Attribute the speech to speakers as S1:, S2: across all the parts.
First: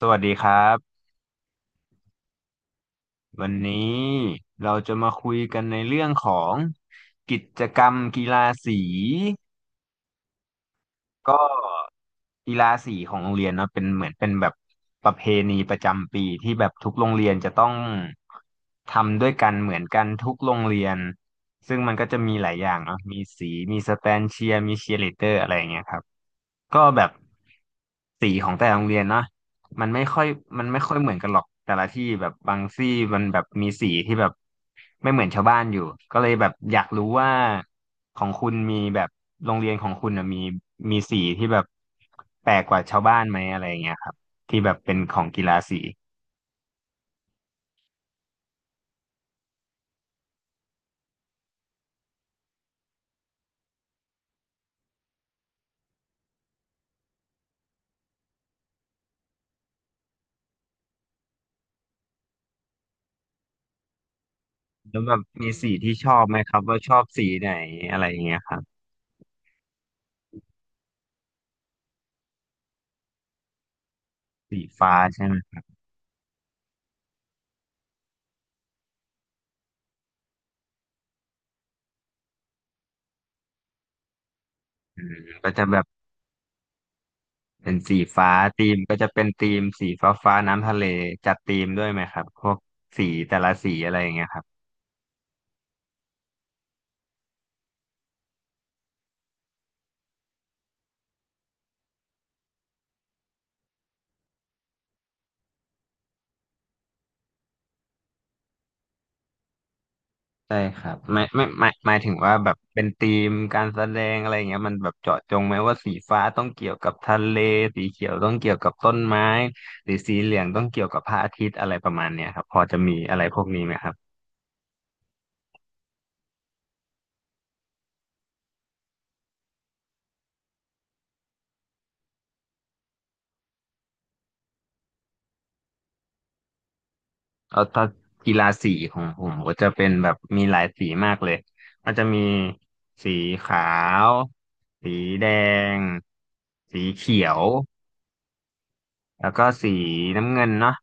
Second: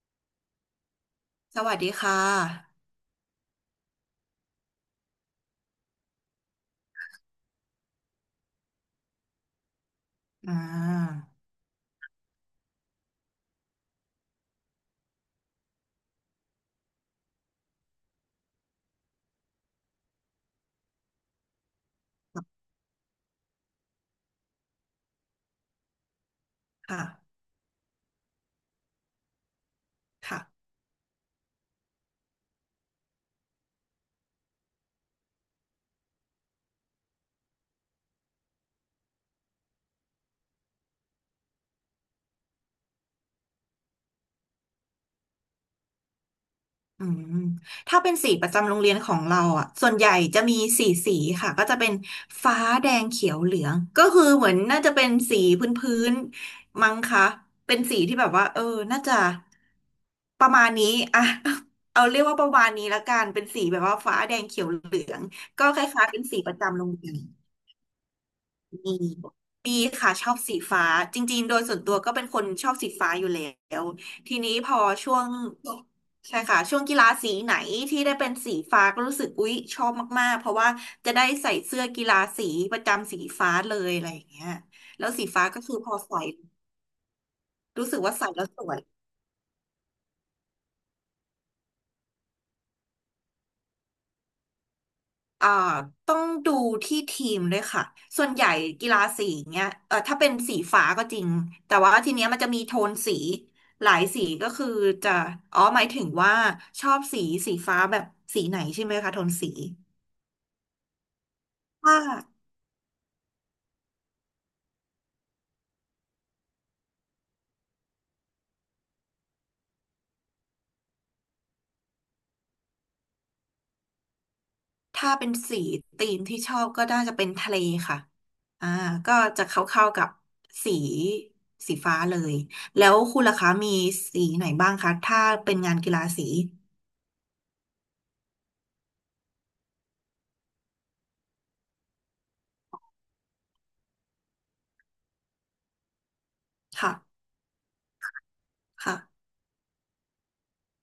S1: สวัสดีครับ
S2: สวัสดีค่ะ
S1: วันนี้เราจะมาคุยกันในเรื่องของกิจกรรมกีฬาสี
S2: อ่า
S1: ก็กีฬาสีของโรงเรียนเนอะเป็นเหมือนเป็นแบบประเพณีประจำปีที่แบบทุกโรงเรียนจะต้องทำด้วยกันเหมือนกันทุกโรงเรียนซึ่งมันก็จะมีหลายอย่างเนาะมีสีมีสแตนเชียร์มีเชียร์ลีดเดอร์อะไรอย่างเงี้ยครับ ก็แบ
S2: ค่ะ
S1: บสีของแต่ละโรงเรียนนะมันไม่ค่อย
S2: ค่ะ
S1: มันไม่ค่อยเหมือนกันหรอกแต่ละที่แบบบางที่มันแบบมีสีที่แบบไม่เหมือนชาวบ้านอยู่ก็เลยแบบอยากรู้ว่าของคุณมีแบบโรงเรียนของคุณน่ะมีสีที่แบบแปลกกว่าชาวบ้านไหมอะไรอย่างเงี้ยครับที่แบบเป็นของกีฬาสี
S2: อืมถ้าเป็นสีประจำโรงเรียนของเราอ่ะส่วนใหญ่จะมีสี่สีค่ะ ก็จะเป็นฟ้าแดงเขียวเหลือง ก็คือเหมือนน่าจะเป็นสีพื้นมั้งคะเป็นสีที่แบบว่าน่าจะประมาณนี้อ่ะ เอาเรียกว่าประมาณนี้ละกันเป็นสีแบบว่าฟ้าแดงเขียวเหลื
S1: แล้วแบ
S2: อ
S1: บ
S2: ง
S1: มี
S2: ก็
S1: สี
S2: ค
S1: ที่ช
S2: ล้าย
S1: อ
S2: ๆเป็น
S1: บไหม
S2: สีป
S1: ค
S2: ระ
S1: รับว่า
S2: จำโร
S1: ช
S2: ง
S1: อบ
S2: เรียน
S1: สีไหนอะไรอย่างเงี้ยครับ
S2: มีมีค่ะชอบสีฟ้าจริงๆโดยส่วนตัวก็เป็นคนชอบสีฟ้าอยู่แล้วทีนี้
S1: สี
S2: พอ
S1: ฟ้า
S2: ช่ว
S1: ใช่
S2: ง
S1: ไหม
S2: ใช่ค่ะช่วงกีฬาสีไหนที่ได้เป็นสีฟ้าก็รู้สึกอุ๊ยชอบมากๆเพราะว่าจะได้ใส่เสื้อกีฬาสีประจำสีฟ้าเลยอะไรอย่างเงี้ย
S1: อื
S2: แล้ว
S1: ม
S2: สีฟ้า
S1: ก็
S2: ก็
S1: จะ
S2: คื
S1: แบ
S2: อ
S1: บ
S2: พอใส่
S1: เป็น
S2: รู้
S1: สี
S2: สึกว่าใส่
S1: ฟ้า
S2: แล้วส
S1: ธี
S2: ว
S1: ม
S2: ย
S1: ก็จะเป็นธีมสีฟ้าฟ้าน้ำทะเลจัดธีมด้วยไหมครับพวกสีแต่ละสีอะไรอย่างเงี้ยครับ
S2: อ่าต้องดูที่ทีมด้วยค่ะ ส่วนใหญ่กีฬาสีเนี้ยถ้าเป็นสีฟ้าก็จริง แต่ว่าทีเนี้ยมันจะมีโทนสีหลายสีก็คือจะอ๋อหมายถึงว่าชอบสีฟ้าแบบสีไหนใช่ไหมคะโทนสี
S1: ใช่ครับไม่ไม่ไม่ห
S2: ถ้า
S1: มายถึงว่าแบบเป็นธีมการแสดงอะไรอย่างเงี้ยมันแบบเจาะจงไหมว่าสีฟ้าต้องเกี่ยวกับทะเลสีเขียวต้องเกี่ยวกับต้นไม้หรือสีเหลืองต้องเกี่ยวกับพระอาทิตย์อะไรประมาณเนี้ยครับพอจะมีอะไรพวกนี้ไหมครับ
S2: ถ้าเป็นสีธีมที่ชอบก็น่าจะเป็นทะเลค่ะอ่าก็จะเข้าๆกับสีสีฟ้าเลย แล้วคุณล่ะคะมีสีไหนบ้างคะถ้าเป็นงานกีฬาสี
S1: เอาถ้ากีฬาสีของผมก็จะเป็นแบบมีหลายสีมากเลย มันจะมีสีขาว สีแดง สีเขี
S2: ค่ะ
S1: ยว
S2: ค่ะ
S1: แล้วก็สีน้ำเงินเนาะ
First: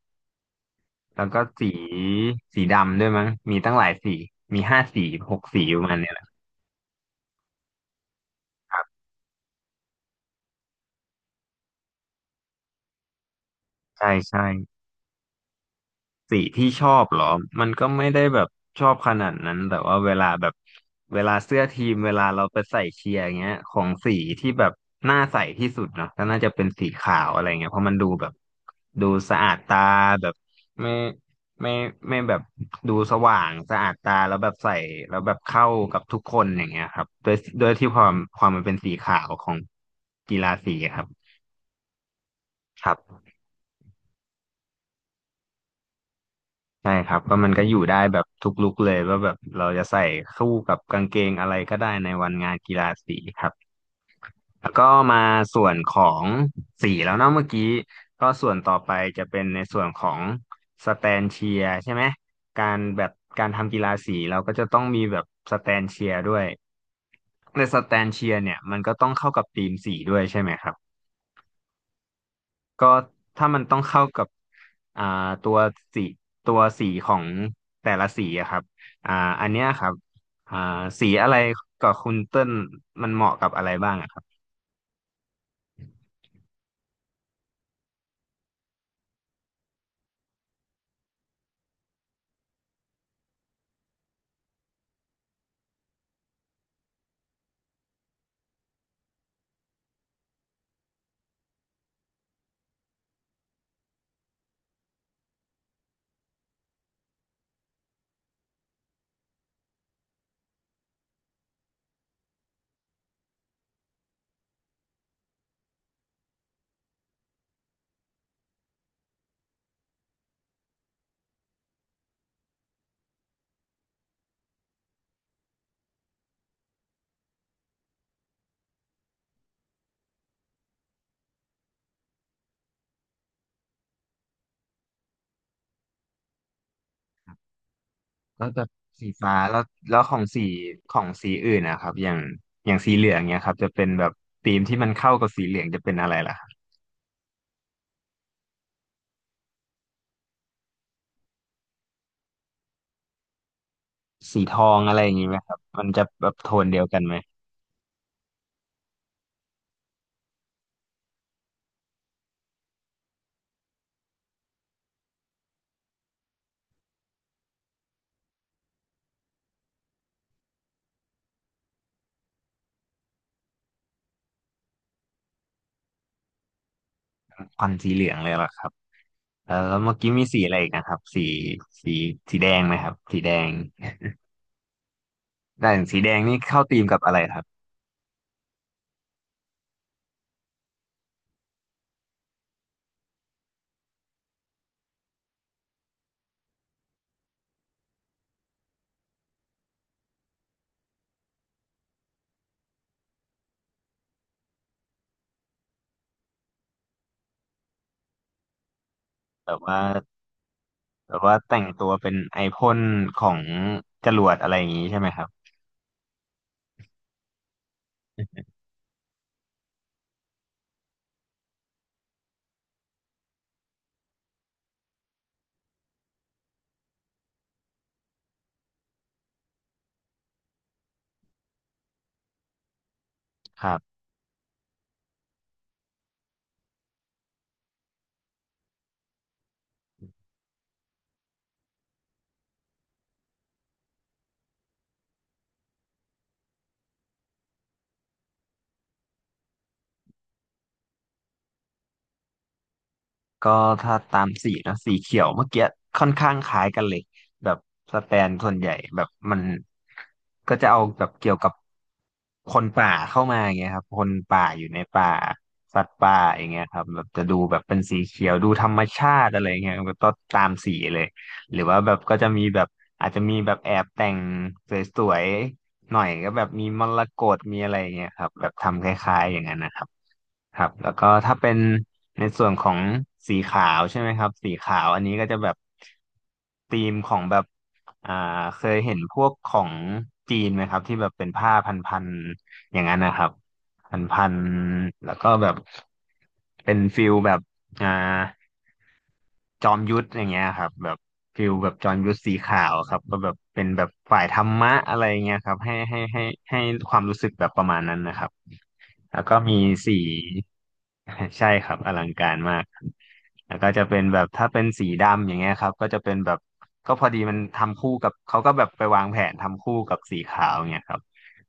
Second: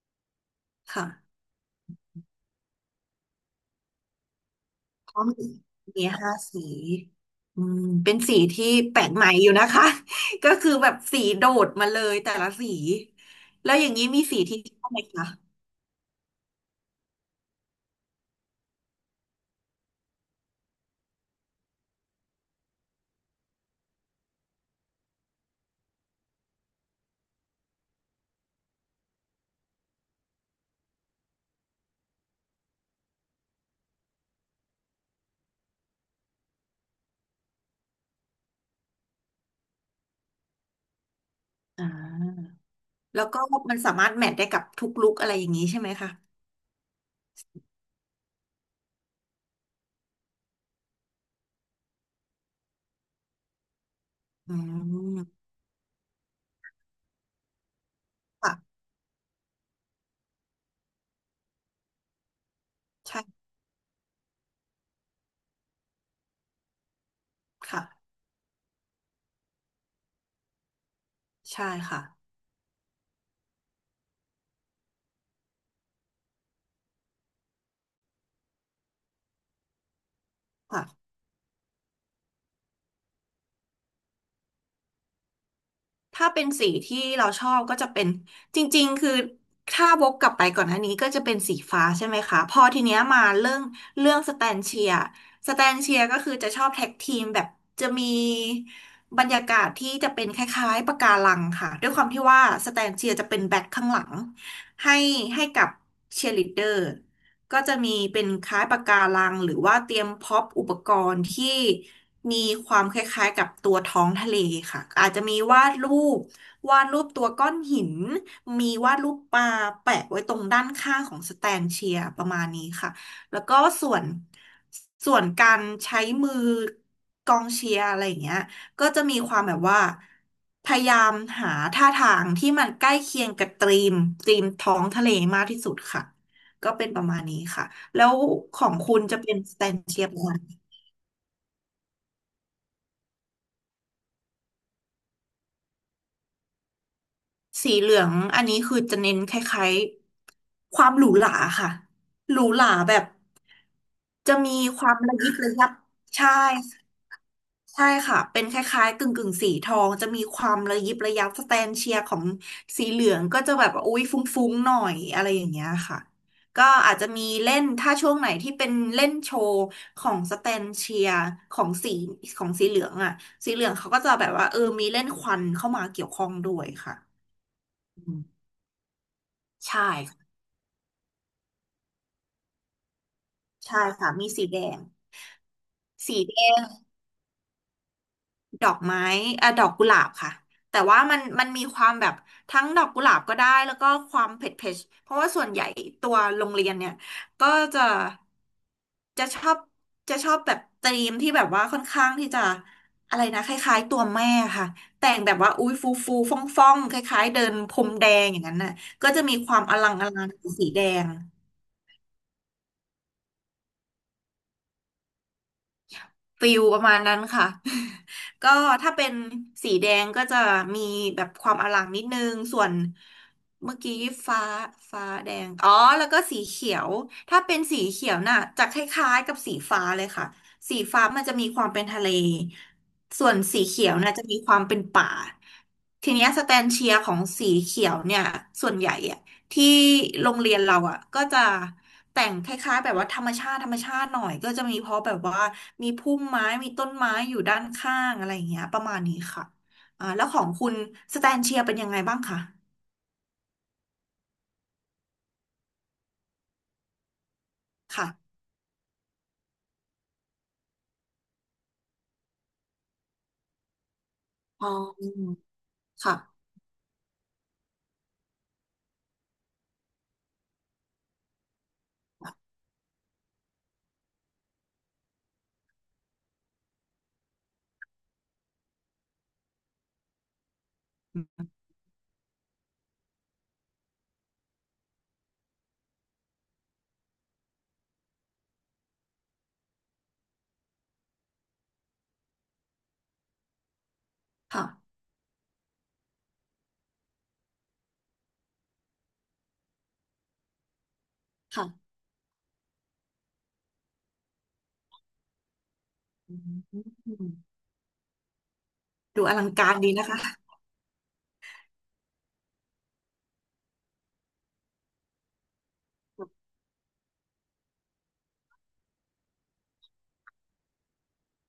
S1: แล้ว
S2: ค่ะ
S1: ก็สีสีดำด้วยมั้งมีตั้งหลายสี มีห้าสี
S2: ก็
S1: หก
S2: มี
S1: สีประมาณ
S2: มี
S1: เนี้ยแหละ
S2: ห้าสีอืมเป็นสีที่
S1: ครั
S2: แปล
S1: บ
S2: กใหม่อยู่นะคะ ก็คือแบบสีโดดมาเลยแต่ละสีแล้วอย่างนี้
S1: ใช่
S2: มีสี
S1: ใช่
S2: ที่ชอบไหมคะ
S1: สีที่ชอบเหรอ มันก็ไม่ได้แบบชอบขนาดนั้น แต่ว่าเวลาแบบเวลาเสื้อทีมเวลาเราไปใส่เชียร์อย่างเงี้ยของสีที่แบบน่าใส่ที่สุดเนาะก็น่าจะเป็นสีขาวอะไรเงี้ยเพราะมันดูแบบดูสะอาดตาแบบไม่ไม่ไม่แบบดูสว่างสะอาดตาแล้วแบบใส่แล้วแบบเข้ากับทุกคนอย่างเงี้ยครับโดยที่ความมันเป็นสีขาวของกีฬาสีครับ
S2: อ่า
S1: ครั
S2: แล้ว
S1: บ
S2: ก็มันสามารถแมทได้กับทุกลุคอะไรอย่างนี้ใช่ไหมคะ
S1: ใช่ครับก็มันก็อยู่ได้แบบทุกลุคเลยว่าแบบเราจะใส่คู่กับกางเกงอะไรก็ได้ในวันงานกีฬาสีครับ
S2: อื
S1: แล้วก็
S2: ม
S1: มาส่วนของสีแล้วเนาะเมื่อกี้ก็ส่วนต่อ
S2: ค่ะ
S1: ไปจะเป็นในส่วนของสแตนเชียร์ใช่ไหมการแบบ
S2: ใช่
S1: การทำกีฬาสีเราก็จะต้องมีแบบสแตนเชียร์ด้วยในสแตน
S2: ค่ะ
S1: เชียร์เนี่ยมันก็ต้องเข้ากับธีมสีด้วยใช่ไหมครับ
S2: ใช่ค่ะ
S1: ก็ถ้ามันต้องเข้ากับอ่าตัวสีตัวสีของแต่ละสีอะครับอ่าอันเนี้ยครับอ่าสี
S2: ค่ะ
S1: อะไรกับคุณเติ้ลมันเหมาะกับอะไรบ้างอะครับ
S2: ถ้าเป็นสีที่เราชอบก็จะเป็นจริงๆคือถ้าวกกลับไปก่อนหน้านี้ก็จะเป็นสีฟ้าใช่ไหมคะพอทีเนี้ยมาเรื่องสแตนเชียสแตนเชียก็คือจะชอบแท็กทีมแบบจะมีบรรยากาศที่จะเป็นคล้ายๆปะการังค่ะด้วยความที่ว่าสแตนเชียจะเป็นแบ็คข้างหลังให้ให้กับเชียร์ลีดเดอร์ ก็จะมีเป็นคล้ายปะการังหรือว่าเตรียมพร็อปอุปกรณ์ที่มีความคล้ายๆกับตัวท้องทะเลค่ะอาจจะมีปวาดรูปตัวก้อนหินมีวาดรูปปลาแปะไว้ตรงด้านข้างของสแตนเชียร์ประมาณนี้ค่ะแล้วก็ส่วนส่วนการใช้มือกองเชียร์อะไรอย่างเงี้ยก็จะมีความแบบว่าพยายามหาท่าทางที่มันใกล้เคียงกับธีมท้องทะเลมากที่สุดค่ะ ก็เป็นประมาณนี้ค่ะ แล้ว
S1: ก็
S2: ข
S1: จะ
S2: องคุณ
S1: สี
S2: จะเป็
S1: ฟ้า
S2: นส
S1: แล้
S2: แต
S1: ว
S2: น
S1: แล้
S2: เชี
S1: ว
S2: ย
S1: ข
S2: ป
S1: อง
S2: ระมาณ
S1: สี
S2: ไหน
S1: ของสีอื่นนะครับอย่างสีเหลืองเนี้ยครับจะเป็นแบบธีมที่มันเข้ากับสีเหลืองจะเป็นอะไรล่ะครับ
S2: สีเหลืองอันนี้คือจะเน้นคล้ายๆความหรูหราค่ะหรูหราแบบจะ
S1: สีท
S2: มี
S1: อง
S2: ควา
S1: อะ
S2: ม
S1: ไรอย่า
S2: ระ
S1: งงี้
S2: ยิ
S1: ไห
S2: บ
S1: มค
S2: ระ
S1: รับ
S2: ยับ
S1: มันจะแบบ
S2: ใช่
S1: โทนเดียวกันไหม
S2: ใช่ค่ะ เป็นคล้ายๆกึ่งกึ่งสีทอง จะมีความระยิบระยับสแตนเชียร์ของสีเหลืองก็จะแบบว่าอุ๊ยฟุ้งๆหน่อยอะไรอย่างเงี้ยค่ะก็อาจจะมีเล่นถ้าช่วงไหนที่เป็นเล่นโชว์ของสแตนเชียร์ของสีของสีเหลืองอ่ะสีเหลืองเขาก็จะแบบว่ามีเล่นควันเข้ามาเกี่ยวข้องด้วยค่ะ
S1: ควันสีเหลือ
S2: อื
S1: งเลย
S2: ม
S1: เหรอครับแล้ว
S2: ใช่
S1: เมื่อกี้มี
S2: ค่ะ
S1: สีอะไรอีกนะครับสีสีแดงไหมครับสีแดง
S2: ใช่ค่ะมีสีแดง
S1: แต่งสีแด
S2: สี
S1: ง
S2: แด
S1: นี่เข้าธีมกับอะไรครับ
S2: ดอกไม้ดอกกุหลาบค่ะแต่ว่ามันมีความแบบทั้งดอกกุหลาบก็ได้แล้วก็ความเผ็ดเผ็ดเพราะว่าส่วนใหญ่ตัวโรงเรียนเนี่ยก็จะจะชอบจะชอบแบบธีมที่แบบว่าค่อนข้างที่จะอะไรนะคล้ายๆตัวแม่ค่ะแต่งแบบว่าอุ้ยฟูฟูฟ่องฟ่องๆคล้ายๆเดินพรมแดงอย่างนั้นน่ะก็จะมีค
S1: แบ
S2: วา
S1: บ
S2: มอ
S1: ว่า
S2: ลังอลังสีแดง
S1: แบบว่าแต่งตัวเป็นไอพ่นของจรวดอะไรอย่างนี้ใช่ไหมครับ
S2: ฟิลประมาณนั้นค่ะ ก็ถ้าเป็นสีแดงก็จะมีแบบความอลังนิดนึงส่วนเมื่อกี้ฟ้าฟ้าแดงอ๋อแล้วก็สีเขียวถ้าเป็นสีเขียวน่ะจะคล้ายๆกับสีฟ้าเลยค่ะสีฟ้ามันจะมีความเป็นทะเลส่วนสี
S1: ครั
S2: เขียว
S1: บ
S2: น่ะจะมีความเป็นป่าทีเนี้ยสแตนเชียร์ของสีเขียวเนี่ยส่วนใหญ่อะ ที่โรงเรียนเราอ่ะก็จะแต่งคล้ายๆแบบว่าธรรมชาติธรรมชาติหน่อยก็จะมีเพราะแบบว่ามีพุ่มไม้มีต้นไม้อยู่ด้านข้างอะไรอย่างเงี้ยประมาณนี้ค่ะแล้วของคุณสแตนเชียร์เป็นยังไงบ้างคะ
S1: ก็ถ้าตามสีนะสีเขียวเมื่อกี้ค่อนข้างคล้ายกันเลยแบบสแตน
S2: ค่ะ
S1: ส่วนใหญ่แบบมันก็จะเอาแบบเกี่ยวกับคนป่าเข้ามาอย่างเงี้ยครับคนป่าอ
S2: อ๋
S1: ยู่
S2: อ
S1: ใน
S2: อื
S1: ป่า
S2: ม
S1: สัตว์
S2: ค่ะ
S1: ป่าอย่างเงี้ยครับแบบจะดูแบบเป็นสีเขียวดูธรรมชาติอะไรเงี้ยก็ตามสีเลยหรือว่าแบบก็จะมีแบบอาจจะมีแบบแอบแต่งสวย หน่อยก็แบบมีมรกตมีอะไรอย่างเงี้ยครับแบบทำคล้ายๆอย่างนั้นนะครับครับแล้วก็ถ้าเป็นในส่วนของสีขาวใช่ไหมครับสีขาวอันนี้ก็จะแบบธีมของแบบอ่าเคยเห็นพวกของจีนไหมครับที่แบบเป็นผ้าพันๆอย่างนั้นนะครับพัน
S2: ค่ะ
S1: ๆแล้วก็แบบเป็นฟิลแบบอ่า จอมยุทธอย่างเงี้ยครับแบบฟิลแบบจ
S2: ค่ะ
S1: อมยุทธสีขาวครับก็แบบเป็นแบบฝ่ายธรรมะอะไรเงี้ยครับให้ให้ให้
S2: อื
S1: ให้ความ
S2: ม
S1: รู้สึกแบบประมาณนั้นนะครับ แล้
S2: ดู
S1: ว
S2: อ
S1: ก็
S2: ลัง
S1: มี
S2: การดี
S1: สี
S2: นะคะ
S1: ใช่ครับอลังการมากแล้วก็จะเป็นแบบถ้าเป็นสีดำอย่างเงี้ยครับก็จะเป็นแบบก็พอดีมันทำคู่กับเขาก็แบบไปวางแผนทำคู่กับสีขาวเงี้ยครับ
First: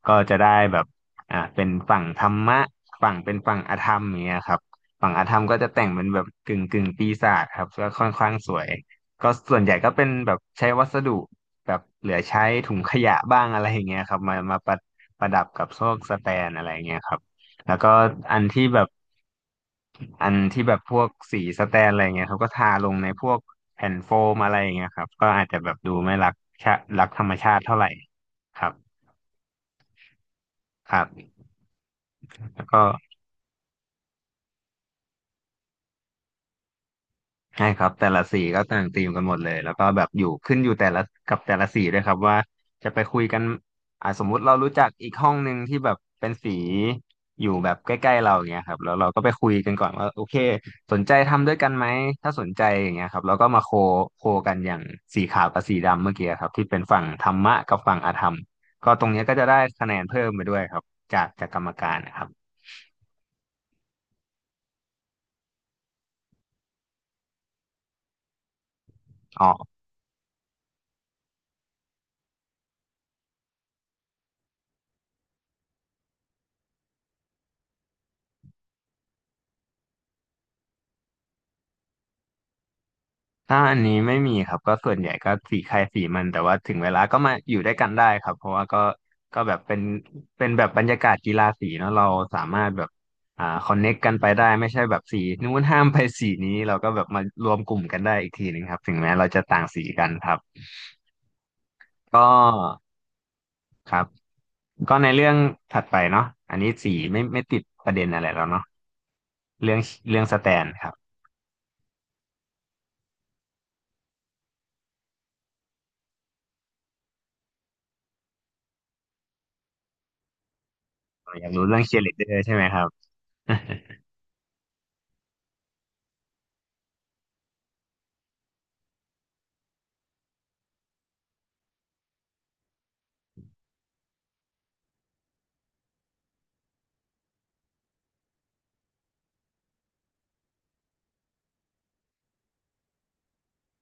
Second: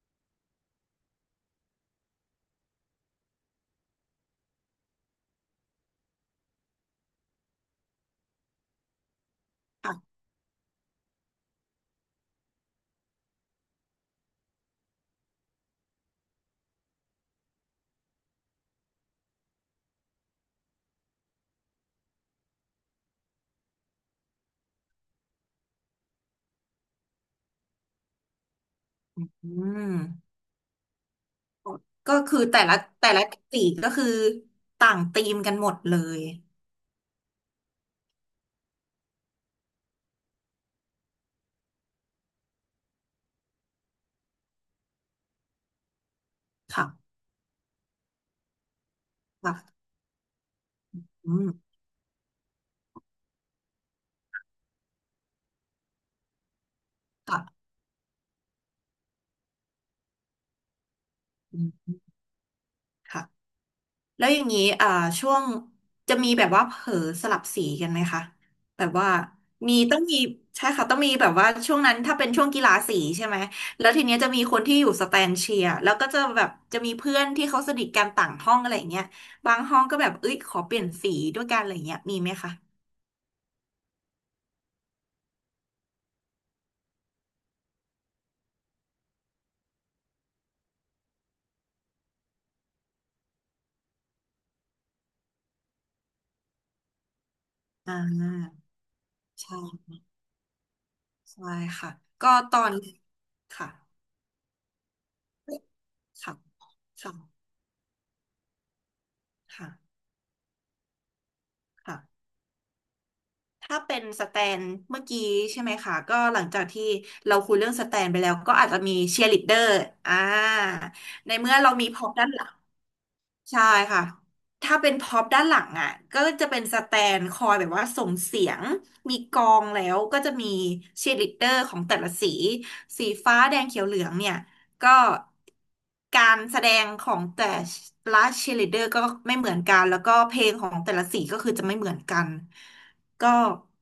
S1: ก็จะได้แบบเป็นฝั่งธรรมะฝั่งเป็นฝั่งอธรรมอย่างเงี้ยครับฝั่งอธรรมก็จะแต่งเป็นแบบกึ่งปีศาจครับก็ค่อนข้างสวยก็ส่วนใหญ่ก็
S2: ค่ะ
S1: เป็นแบบใช้วัสดุแบบเหลือใช้ถุงขยะบ้างอะไรอย่างเงี้ยครับมาประดับกับพวกสแตนอะไรอย่างเงี้ยครับ แล้วก็อันที่แบบอันที่แบบพวกสีสแตนอะไรเงี้ยเขาก็ทาลงในพวกแผ่นโฟมอะไรอย่างเงี้ยครับก็อาจจะแบบดูไม่รักรักธรรมชาติเท่าไหร่ครับ
S2: อืม
S1: ครับ
S2: ก็คือแต่
S1: แล้ว
S2: ละ
S1: ก็
S2: แต่ละสีก็คือต่างธีมกันหมดเลย
S1: ใช่ครับแต่ละสีก็ต่างธีมกันหมดเลยแล้วก็แบบอยู่ขึ้นอยู่แต่ละกับแต่ละสีด้วยครับว่าจะไปคุยกันสมมุติเรารู้จักอีกห้องหนึ่งที่แบบเป็นสี
S2: ค่ะ
S1: อยู่แบบใกล้ๆเราอย่างเงี้ยครับแล้วเราก็ไปคุยกันก่
S2: ค่ะ
S1: อนว่าโอเคสนใจ
S2: อื
S1: ทำด้วยกัน
S2: ม
S1: ไหมถ้าสนใจอย่างเงี้ยครับแล้วก็มาโคกันอย่างสีขาวกับสีดำเมื่อกี้ครับที่เป็นฝั่งธร
S2: ค่ะ
S1: รมะกับฝั่งอธรรมก็ตรงเนี้ยก็จะได้คะแนนเพิ่มไปด้วยครับจากกรรม
S2: อื
S1: กา
S2: ม
S1: รนะครับ
S2: ค่ะ แล้วอย่างนี้ช่วงจะมีแบบว่าเผลอสลับสีกันไหมคะแบบว่า
S1: อ๋อ
S2: มีต้องมีใช่ค่ะต้องมีแบบว่าช่วงนั้นถ้าเป็นช่วงกีฬาสีใช่ไหมแล้วทีเนี้ยจะมีคนที่อยู่สแตนเชียร์แล้วก็จะแบบจะมีเพื่อนที่เขาสนิทกันต่างห้องอะไรอย่างเงี้ยบางห้องก็แบบเอ้ยขอเปลี่ยนสีด้วยกันอะไรอย่างเงี้ยมีไหมคะ
S1: ถ้าอันนี้ไม่มีครับก็ส่วนใหญ่ก็สีใครสีมันแต่ว่าถึงเวลาก็มาอยู่ด้วยกันได้ครับเพราะว่าก็ก็แบบเป็นเป็นแบบบรรยากาศกีฬาสีเนาะเราสามารถแบบคอนเน็กกันไปได้ไม่ใช่แบบสีนู้นห้ามไปสีนี้เราก็แบบมารวมกลุ่ม
S2: อ่า
S1: กันได้อีกทีหนึ่งครับถึงแม้เราจะต่างสี
S2: ใช่
S1: กันครับ
S2: ใช่ค่ะ
S1: ก็
S2: ก็ตอนค่ะ
S1: ครับก็ในเรื่องถัดไปเนาะ
S2: ค่ะ
S1: อันนี้สี
S2: ค่ะ
S1: ไม่ติดประเด็นอะไรแล้วเนาะ
S2: ค
S1: เรื่องเรื่องสแตนครับ
S2: ่ะ ถ้าเป็นสแตนเมื่อกี้ใช่ไหมคะก็หลังจากที่เราคุยเรื่องสแตนไปแล้วก็อาจจะมีเชียร์ลีดเดอร์อ่าใน
S1: อยาก
S2: เมื่อ
S1: รู้
S2: เรา
S1: เรื่อง
S2: มี
S1: เชี
S2: พ
S1: ยร์
S2: ร็อ
S1: ลี
S2: พ
S1: ดเดอ
S2: ด้านห
S1: ร์
S2: ลั
S1: ใช่
S2: ง
S1: ไหมครับ
S2: ใช่ค่ะ ถ้าเป็นพ็อปด้านหลังอ่ะก็จะเป็นสแตนคอยแบบว่าส่งเสียงมีกองแล้วก็จะมีเชียร์ลีดเดอร์ของแต่ละสี สีฟ้าแดงเขียวเหลืองเนี่ย ก็การแสดงของแต่ละเชียร์ลีดเดอร์ก็ไม่เหมือนกัน แล้วก็เพลงของแต่ละสีก็คือจะไม่เหมือนกัน ก็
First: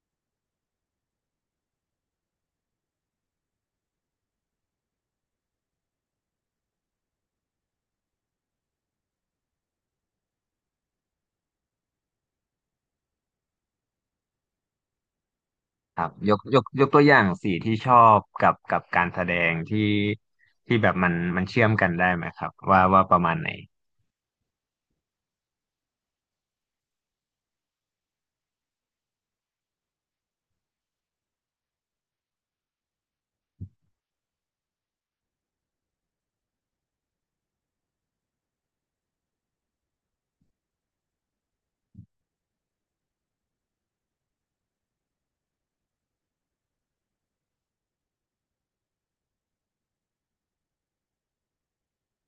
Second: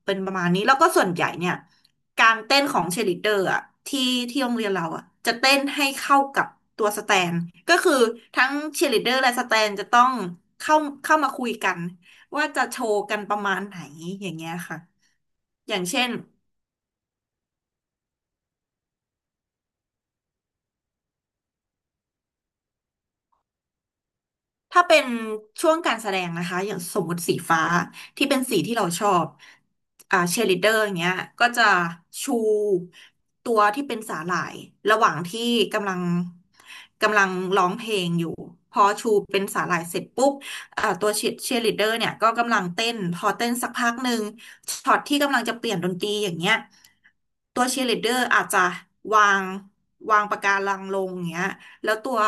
S2: เป็นประมาณนี้ แล้วก็ส่วนใหญ่เนี่ย การเต้นของเชลิดเดอร์อะที่ที่โรงเรียนเราอะจะเต้นให้เข้ากับตัวสแตนก็คือทั้งเชลิดเดอร์และสแตนจะต้องเข้าเข้ามาคุยกันว่าจะโชว์กันประมาณไหนอย่างเงี้ยค่ะอย่าง
S1: ค
S2: เช่
S1: รั
S2: น
S1: บยกตัวอย่างสีที่ชอบกับการแสดงที่แบบมันเชื่อมกันได้ไหมครับว่าประมาณไหน
S2: ถ้าเป็นช่วงการแสดงนะคะอย่างสมมติสีฟ้าที่เป็นสีที่เราชอบเชียร์ลีดเดอร์อย่างเงี้ยก็จะชูตัวที่เป็นสาหร่ายระหว่างที่กำลังกำลังร้องเพลงอยู่พอชูเป็นสาหร่ายเสร็จปุ๊บตัวเชียร์ลีดเดอร์เนี่ยก็กำลังเต้นพอเต้นสักพักหนึ่งช็อตที่กำลังจะเปลี่ยนดนตรีอย่างเงี้ยตัวเชียร์ลีดเดอร์อาจจะวางวางปากการังลงอย่างเงี้ยแล้วตัว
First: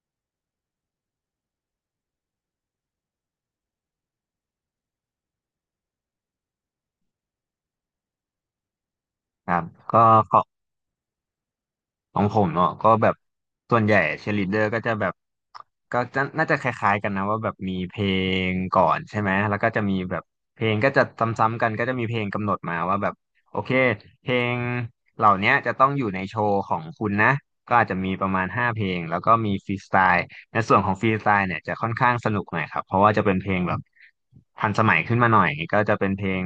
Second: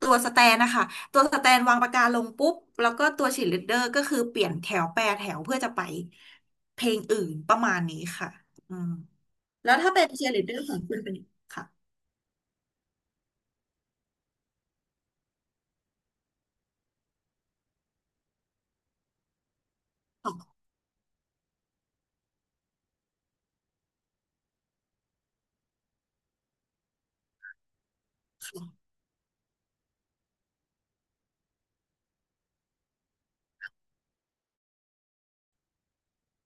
S2: ตัวสแตนนะคะตัวสแตนวางปากกาลงปุ๊บแล้วก็ตัวชียร์ลดเดอร์ก็คือเปลี่ยนแถวแปรแถวเพื่อจะไปเพลงอื่นประมาณนี้ค่ะอืม
S1: ครับ
S2: แล้วถ้าเป็
S1: ก็
S2: นเชียร์
S1: ข
S2: ลี
S1: อ
S2: ดเดอร์ของคุณเป็นค่ะ
S1: ของผมเนาะก็แบบส่วนใหญ่เชียร์ลีดเดอร์ก็จะแบบก็จะน่าจะคล้ายๆกันนะว่าแบบมีเพลงก่อนใช่ไหมแล้วก็จะมีแบบ
S2: ขอ
S1: เพ
S2: ง
S1: ลงก็จะซ้ำๆกันก็จะมีเพลงกำหนดมาว่าแบบโอเคเพลงเหล่าเนี้ยจะต้องอยู่ในโชว์ของคุณนะก็อาจจะมีประมาณห้าเพ
S2: ค่ะ
S1: ลงแล้วก็มีฟรีสไตล์ในส่วนของฟรีสไตล์เนี่ยจะค่อนข้างสนุกหน่อยครับเพราะว่าจะเป็นเพลงแบบทันสมัยขึ้นมาหน่อยก็จะเป็นเพลง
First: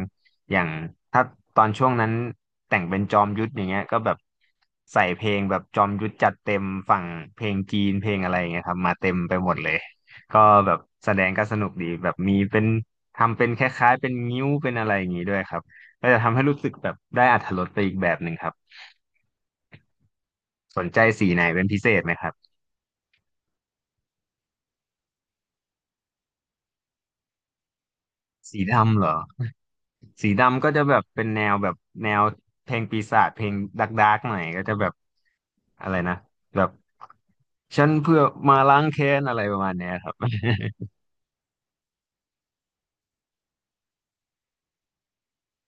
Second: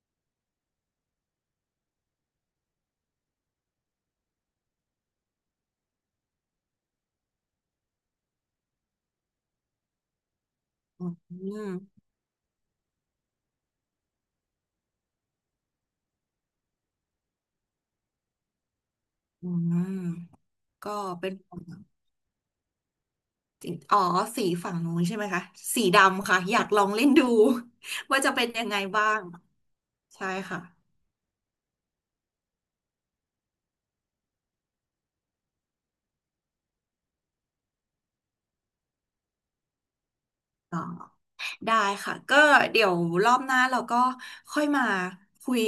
S1: อย่างถ้าตอนช่วงนั้นแต่งเป็นจอมยุทธอย่างเงี้ยก็แบบใส่เพลงแบบจอมยุทธจัดเต็มฝั่งเพลงจีนเพลงอะไรอย่างเงี้ยครับมาเต็มไปหมดเลยก็แบบ
S2: อื
S1: แสดงก็สนุกดี
S2: ม
S1: แบบมีเป็นทำเป็นคล้ายๆเป็นงิ้วเป็นอะไรอย่างงี้ด้วยครับก็จะทำให้รู้สึกแบบได้อรรถรสไปอีกแบบหนึ่งครับ
S2: อืม
S1: สน
S2: ก็
S1: ใจสี
S2: เป็น
S1: ไหน
S2: ของ
S1: เป็นพิเศษไหมครับ
S2: สีอ๋อสีฝั่งนู้นใช่ไหมคะสีดำค่ะอยากลองเล่นดู ว่าจะเป็น
S1: สี
S2: ยังไง
S1: ดำเหร
S2: บ้า
S1: อ
S2: งใช่
S1: สี
S2: ค่
S1: ดำก็จะแบบเป็นแนวแบบแนวเพลงปีศาจเพลงดาร์กหน่อยก็จะแบบ อะไรนะแบบฉันเพื่อมาล้างแค้นอะไรประมาณเนี้ยครับ
S2: ะ ได้ค่ะก็เดี๋ยวรอบหน้าเราก็ค่อยมาคุย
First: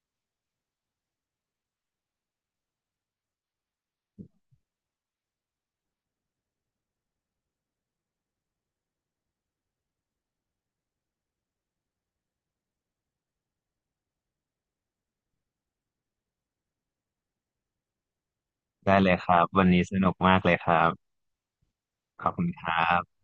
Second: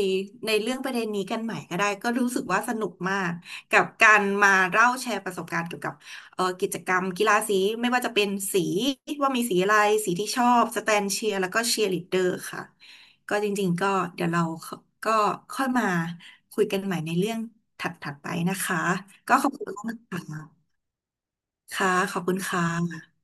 S2: ในเรื่องประเด็นนี้กันใหม่ก็ได้ก็รู้สึกว่าสนุกมากกับการมาเล่าแชร์ประสบการณ์เกี่ยวกับกิจกรรมกีฬาสีไม่ว่าจะเป็นสีว่ามีสีอะไรสีที่ชอบสแตนเชียร์แล้วก็เชียร์ลีดเดอร์ค่ะก็จริงๆก็เดี๋ยวเราก็ค่อยมาคุยกันใหม่ในเรื่องถัดๆไปนะคะ
S1: ได้เลยค
S2: ก็
S1: รั
S2: ข
S1: บ
S2: อบ
S1: วั
S2: คุ
S1: น
S2: ณ
S1: นี้ส
S2: มาก
S1: นุก
S2: ค่ะ
S1: มากเลยครับ
S2: ค่ะขอ
S1: ข
S2: บ
S1: อบ
S2: คุณ
S1: คุณค
S2: ค่ะ
S1: รับ